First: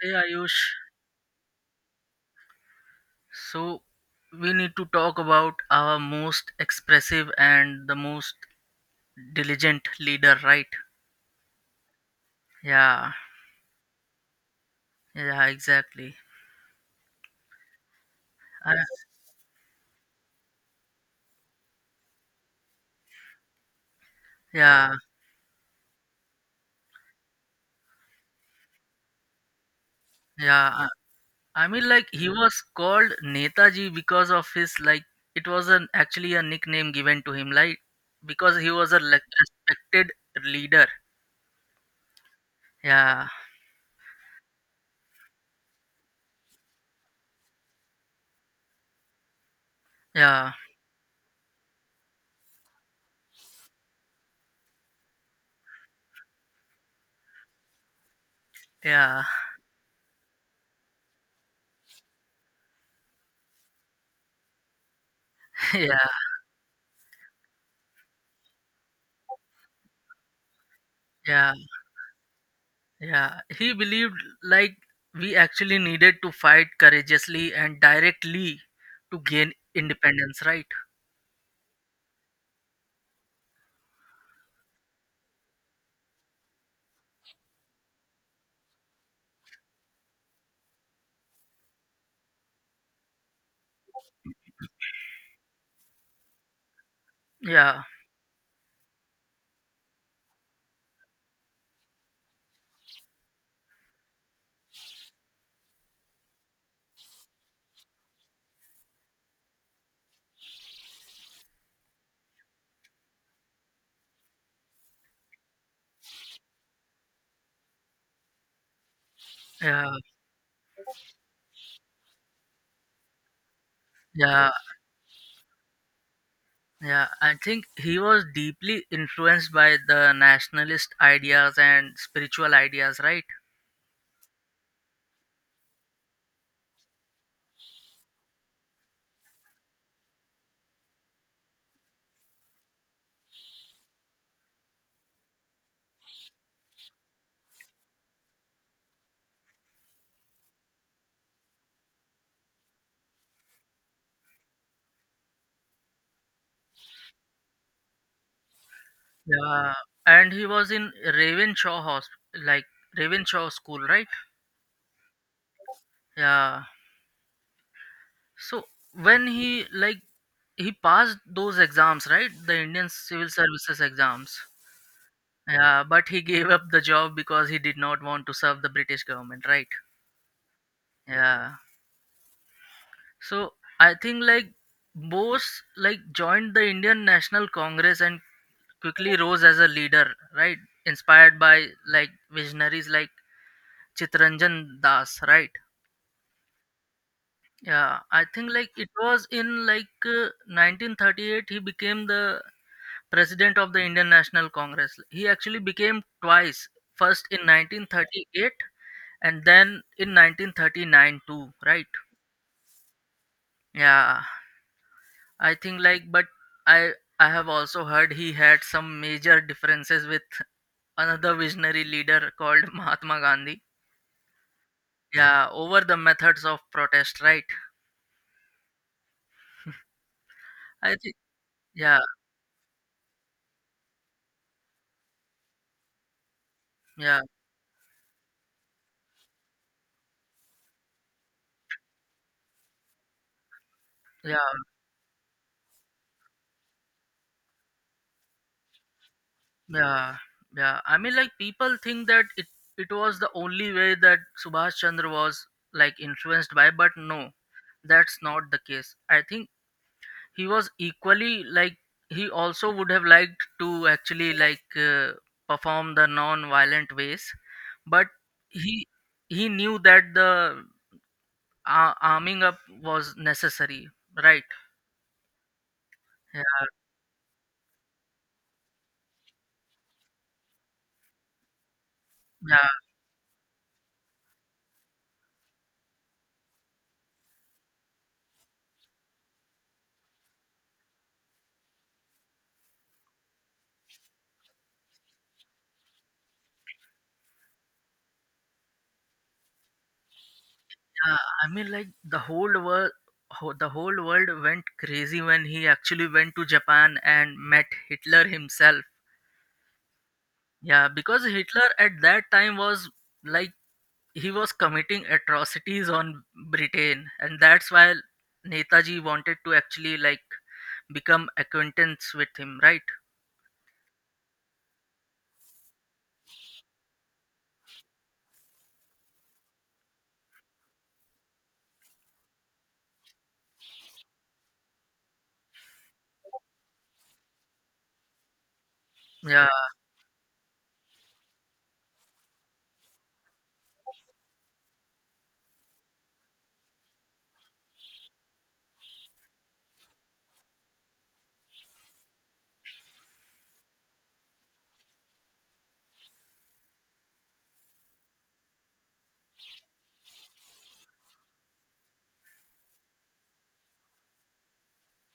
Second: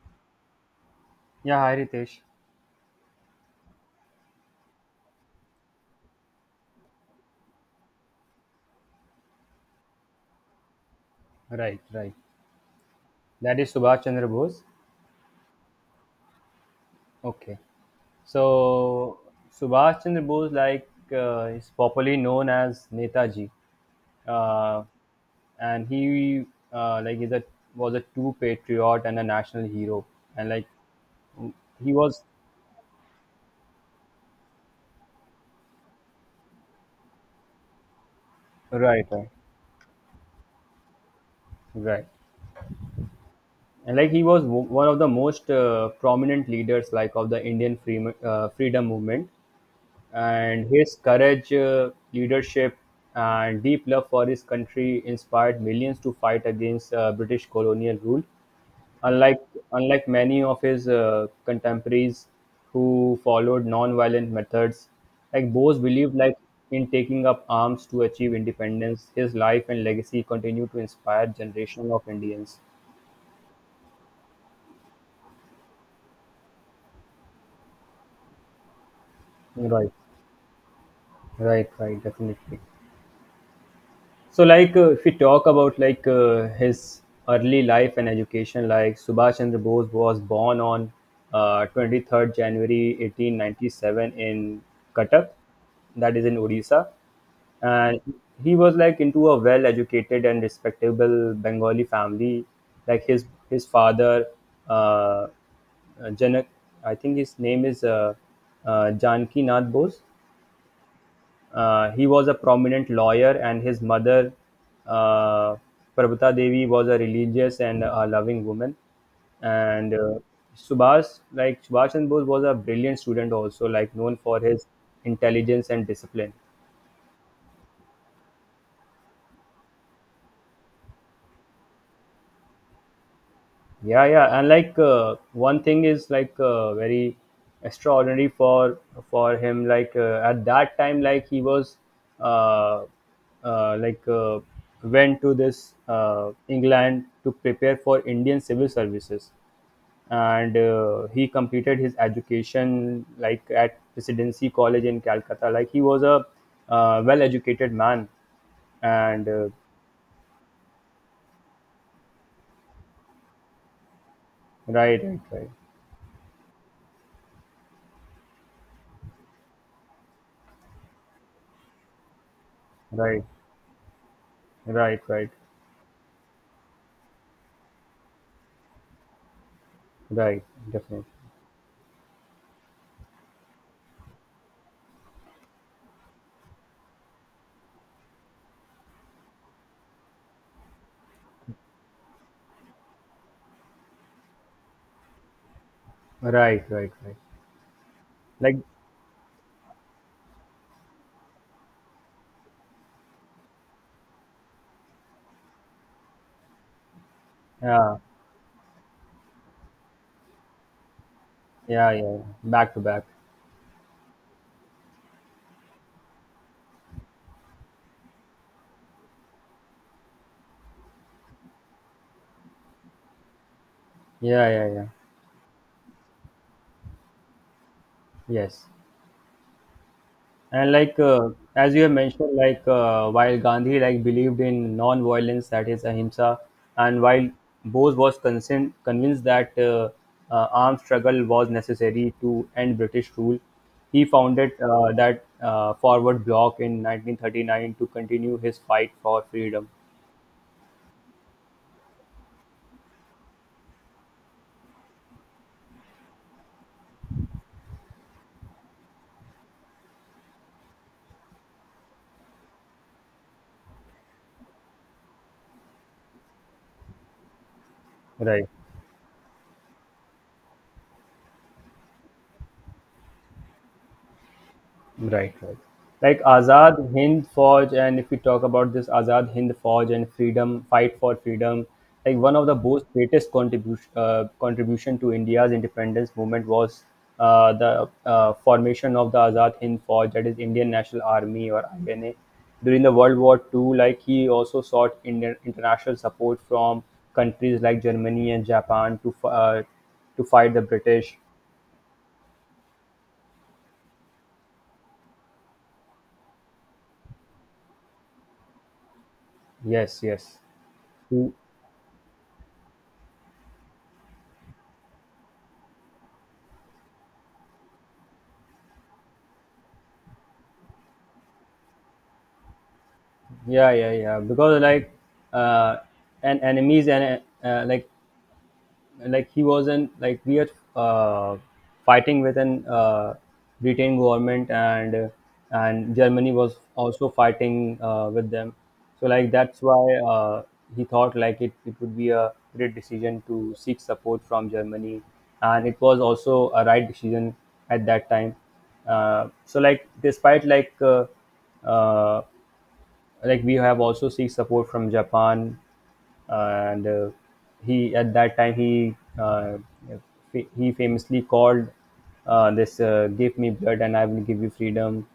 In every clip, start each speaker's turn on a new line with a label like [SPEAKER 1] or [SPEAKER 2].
[SPEAKER 1] Hey Ayush,
[SPEAKER 2] Yeah, hi Ritesh.
[SPEAKER 1] so we need to talk about our most expressive and the most diligent leader, right?
[SPEAKER 2] Right, right.
[SPEAKER 1] Yeah,
[SPEAKER 2] That is Subhash Chandra Bose.
[SPEAKER 1] yeah, exactly.
[SPEAKER 2] Okay.
[SPEAKER 1] I,
[SPEAKER 2] So Subhash Chandra Bose, like, is popularly known as Netaji, uh,
[SPEAKER 1] yeah,
[SPEAKER 2] and he like is a was a true patriot and a national hero, and like
[SPEAKER 1] yeah. I mean,
[SPEAKER 2] he
[SPEAKER 1] like
[SPEAKER 2] was
[SPEAKER 1] he was called Netaji because of his like, it was an actually a nickname given to him, like because he was a
[SPEAKER 2] right,
[SPEAKER 1] like,
[SPEAKER 2] right,
[SPEAKER 1] respected leader.
[SPEAKER 2] right,
[SPEAKER 1] Yeah,
[SPEAKER 2] and like he was one of the most prominent leaders like of the Indian freedom movement,
[SPEAKER 1] yeah,
[SPEAKER 2] and his courage, leadership, and deep love for his country inspired millions to fight against British colonial rule.
[SPEAKER 1] yeah,
[SPEAKER 2] Unlike unlike many of his contemporaries who followed non-violent methods, like Bose
[SPEAKER 1] yeah,
[SPEAKER 2] believed like in taking up arms to achieve independence. His life and legacy continue to inspire
[SPEAKER 1] yeah.
[SPEAKER 2] generation of Indians.
[SPEAKER 1] Yeah, he believed like we actually needed to fight courageously and directly to gain
[SPEAKER 2] Right,
[SPEAKER 1] independence, right?
[SPEAKER 2] right, right, definitely. So, like, if we talk about like his early life and education, like Subhash Chandra Bose was born on 23rd January 1897 in Cuttack, that is in Odisha,
[SPEAKER 1] Yeah,
[SPEAKER 2] and he was like into a well-educated and respectable Bengali family. Like his father, uh, Janak, I think his name is Janki Nath Bose. He was a prominent lawyer, and his mother, uh, Prabhuta Devi, was a religious and a loving woman.
[SPEAKER 1] yeah,
[SPEAKER 2] And Subhas, like Subhash Chandra Bose, was a brilliant student also, like known for
[SPEAKER 1] yeah,
[SPEAKER 2] his intelligence and discipline.
[SPEAKER 1] yeah. I think he was deeply influenced by the nationalist ideas and spiritual ideas, right?
[SPEAKER 2] Yeah, yeah, and like one thing is like very extraordinary for him. Like at that time, like he was uh, uh, like uh, went to this England to prepare for Indian civil services, and he completed his education like at Presidency College in Calcutta. Like he was a well-educated man, and
[SPEAKER 1] Yeah, and he was in Ravenshaw Hospital, like Ravenshaw School, right?
[SPEAKER 2] right, right, right,
[SPEAKER 1] Yeah. So when he passed those exams, right? The Indian
[SPEAKER 2] right,
[SPEAKER 1] Civil Services exams.
[SPEAKER 2] right, right,
[SPEAKER 1] Yeah, but he gave up the job because he did not want to serve the British government, right?
[SPEAKER 2] right, definitely.
[SPEAKER 1] Yeah. So I think like Bose like joined the Indian National Congress and quickly rose as a leader, right? Inspired by like visionaries like Chitranjan Das, right?
[SPEAKER 2] Right, right, right.
[SPEAKER 1] Yeah, I think
[SPEAKER 2] Like,
[SPEAKER 1] like it was in like 1938 he became the president of the Indian National Congress. He actually became twice, first in
[SPEAKER 2] yeah,
[SPEAKER 1] 1938 and then in 1939 too, right?
[SPEAKER 2] yeah, yeah, yeah. Back to back.
[SPEAKER 1] Yeah, I think like but i i have also heard he had some major differences with another visionary leader called Mahatma Gandhi,
[SPEAKER 2] Yeah, yeah, yeah.
[SPEAKER 1] yeah, over the methods of protest, right?
[SPEAKER 2] Yes. And
[SPEAKER 1] I
[SPEAKER 2] like,
[SPEAKER 1] think
[SPEAKER 2] as you have
[SPEAKER 1] yeah,
[SPEAKER 2] mentioned, like, while Gandhi like believed in non-violence, that is ahimsa, and
[SPEAKER 1] yeah,
[SPEAKER 2] while Bose was convinced that armed struggle was necessary to end British rule, he
[SPEAKER 1] yeah,
[SPEAKER 2] founded that forward block in 1939 to continue his fight for freedom.
[SPEAKER 1] yeah, yeah. I mean, like people think that it was the only way that Subhash Chandra was like influenced by, but no, that's not the case. I think he was equally like he also would have liked to actually perform the non-violent ways, but
[SPEAKER 2] Right.
[SPEAKER 1] he he knew that the arming up was necessary, right?
[SPEAKER 2] Right, right. Like
[SPEAKER 1] Yeah,
[SPEAKER 2] Azad Hind Fauj, and if we talk about this Azad Hind Fauj and freedom, fight for freedom, like one of the
[SPEAKER 1] yeah,
[SPEAKER 2] most greatest contribution to India's independence movement was the formation of the Azad Hind Fauj, that is Indian National Army or INA, during the World War Two. Like he also sought Indian international support from countries like Germany and Japan to to fight the British.
[SPEAKER 1] yeah. I mean, like the whole world went crazy when he actually went to Japan and met Hitler himself.
[SPEAKER 2] Yes, yes.
[SPEAKER 1] Yeah, because
[SPEAKER 2] He-
[SPEAKER 1] Hitler at that time was like he was committing atrocities on Britain, and that's why Netaji wanted to actually like become acquaintance with him, right?
[SPEAKER 2] yeah, yeah, yeah, because like uh and enemies and like he wasn't like we are uh, fighting with an Britain government, and Germany was also fighting with them. So like
[SPEAKER 1] Yeah,
[SPEAKER 2] that's why he thought like it would be a great decision to seek support from Germany, and it was also a right decision at that time. So like despite uh, like we have also seek support from Japan, and he at that time he famously called this, "Give me blood and I will give you freedom."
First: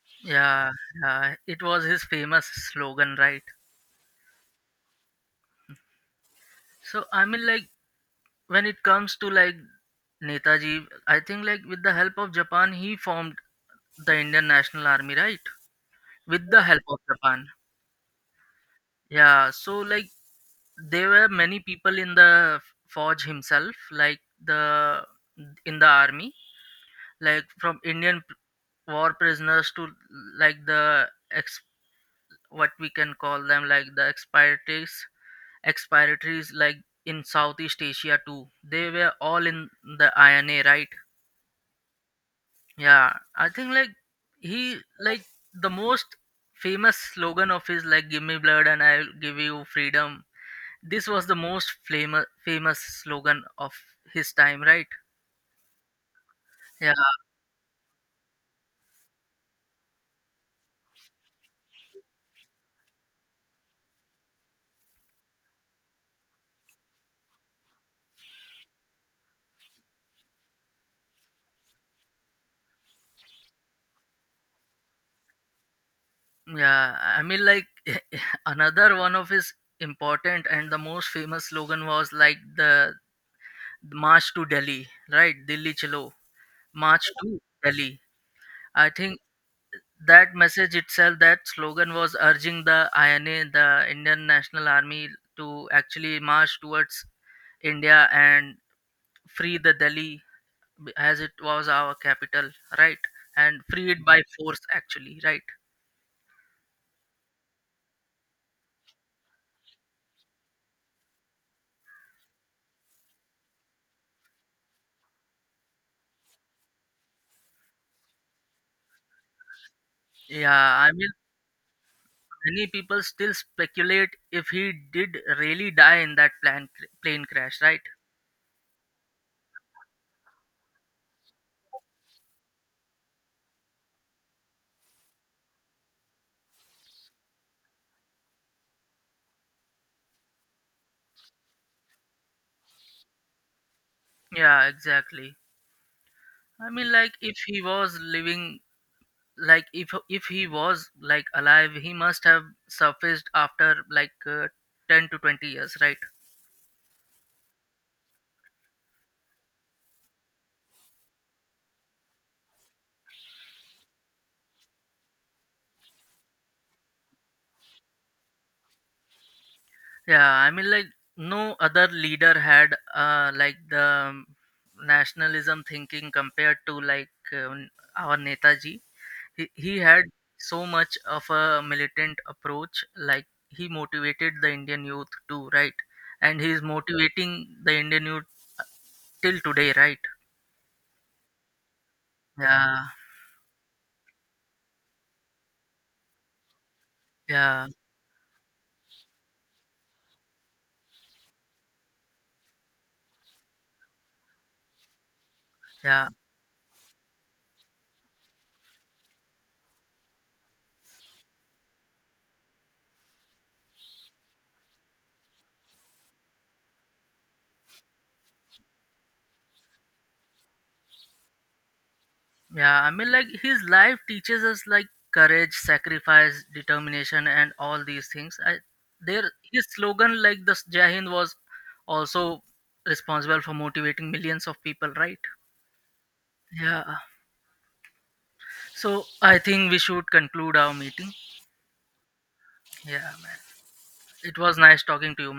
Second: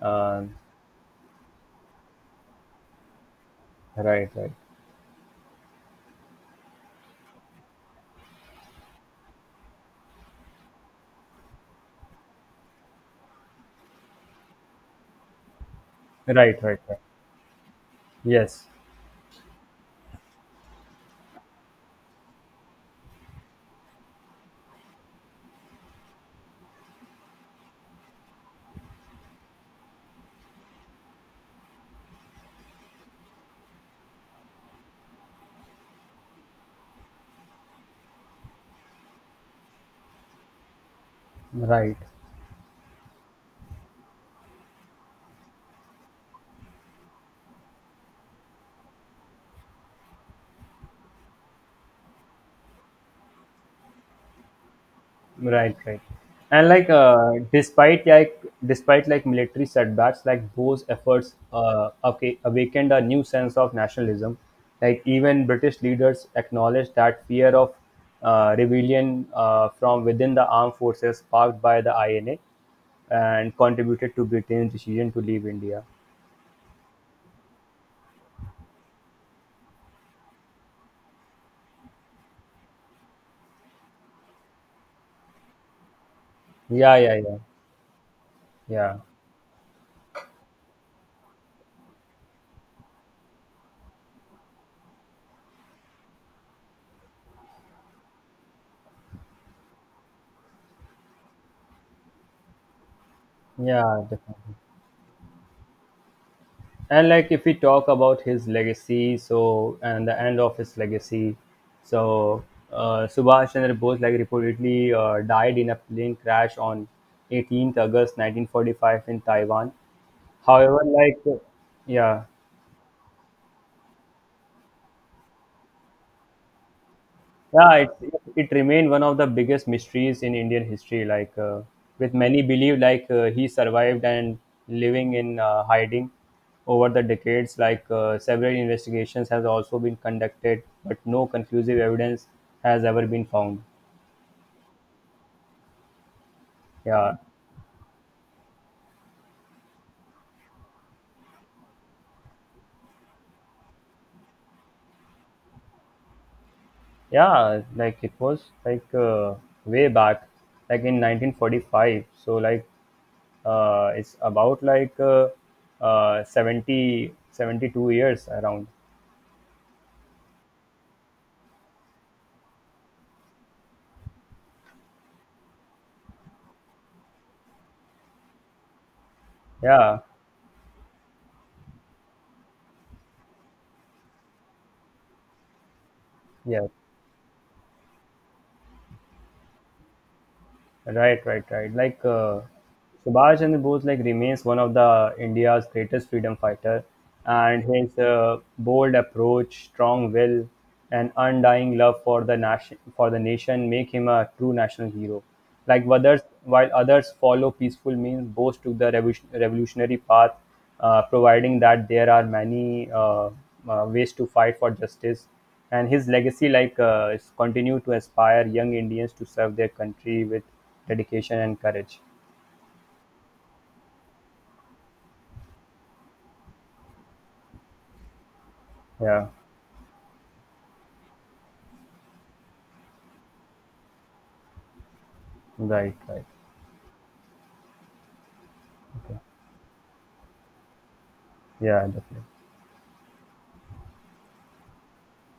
[SPEAKER 2] Uh,
[SPEAKER 1] yeah, yeah. It was his famous slogan, right?
[SPEAKER 2] right, right,
[SPEAKER 1] So I mean, like when it comes to like Netaji, I think like with the help of Japan, he formed the Indian National Army, right? With the
[SPEAKER 2] right, right,
[SPEAKER 1] help of
[SPEAKER 2] right.
[SPEAKER 1] Japan.
[SPEAKER 2] Yes,
[SPEAKER 1] Yeah, so like there were many people in the forge himself, like the in the army like from Indian p- war prisoners to like the ex what we can call them like the expatriates like in Southeast Asia too. They were all in the INA, right?
[SPEAKER 2] right.
[SPEAKER 1] Yeah, I think like he like the most famous slogan of his like "Give me blood and I'll give you freedom." This was the most famous slogan of his time, right?
[SPEAKER 2] Right, right. And like
[SPEAKER 1] Yeah.
[SPEAKER 2] despite like military setbacks, like those efforts okay, awakened a new sense of nationalism. Like even British leaders acknowledged that fear of rebellion from within the armed forces sparked by the INA and contributed to Britain's decision to leave India.
[SPEAKER 1] Yeah, I mean, like another one of his important and the most famous slogan was like the March to Delhi, right? Delhi Chalo,
[SPEAKER 2] Yeah,
[SPEAKER 1] March
[SPEAKER 2] yeah, yeah,
[SPEAKER 1] to Delhi. I
[SPEAKER 2] yeah,
[SPEAKER 1] think that message itself, that slogan was urging the INA, the Indian National Army, to actually march towards India and free the Delhi as it was our capital, right? And free
[SPEAKER 2] yeah.
[SPEAKER 1] it by
[SPEAKER 2] Definitely.
[SPEAKER 1] force, actually, right?
[SPEAKER 2] And like if we talk about his legacy, so, and the end of his legacy, so Subhash Chandra Bose like reportedly died in a plane crash on 18th August 1945 in Taiwan.
[SPEAKER 1] Yeah,
[SPEAKER 2] However,
[SPEAKER 1] I mean,
[SPEAKER 2] like, yeah.
[SPEAKER 1] many people still speculate if he did really die in that plane crash,
[SPEAKER 2] Yeah,
[SPEAKER 1] right?
[SPEAKER 2] it remained one of the biggest mysteries in Indian history. Like, with many believe like he survived and living in hiding over the decades. Like several investigations has also been conducted, but no conclusive evidence has ever been found.
[SPEAKER 1] Yeah, exactly. I mean, like
[SPEAKER 2] Yeah,
[SPEAKER 1] if he was living, like if he was like alive, he must have surfaced after 10 to 20 years, right?
[SPEAKER 2] yeah, like it was like way back, like in 1945. So like it's about like 70, 72 years around.
[SPEAKER 1] Yeah, I mean, like no other leader had like the nationalism thinking compared to like our Netaji. He
[SPEAKER 2] Yeah.
[SPEAKER 1] had so much of a militant approach, like he motivated the Indian youth too, right? And he's
[SPEAKER 2] Yeah,
[SPEAKER 1] motivating the Indian youth till today, right?
[SPEAKER 2] right, right, right. Like
[SPEAKER 1] Yeah,
[SPEAKER 2] Subhash Chandra Bose, like remains one of the India's greatest freedom fighter, and
[SPEAKER 1] yeah,
[SPEAKER 2] his bold approach, strong will, and undying love for the nation make him a true national hero. Like
[SPEAKER 1] yeah,
[SPEAKER 2] others, while others follow peaceful means, Bose took the revolutionary path, providing that there are many ways to fight for justice. And his legacy, like, is continue to inspire young Indians to serve their country with dedication and courage.
[SPEAKER 1] yeah. I mean, like his life teaches us like courage, sacrifice, determination, and all these things. I
[SPEAKER 2] Yeah,
[SPEAKER 1] there his slogan like the Jai Hind was also responsible for motivating millions of people, right?
[SPEAKER 2] right, right.
[SPEAKER 1] Yeah. So
[SPEAKER 2] Okay.
[SPEAKER 1] I think we should conclude our meeting.
[SPEAKER 2] Yeah, definitely.
[SPEAKER 1] Yeah, man, it was nice talking to you.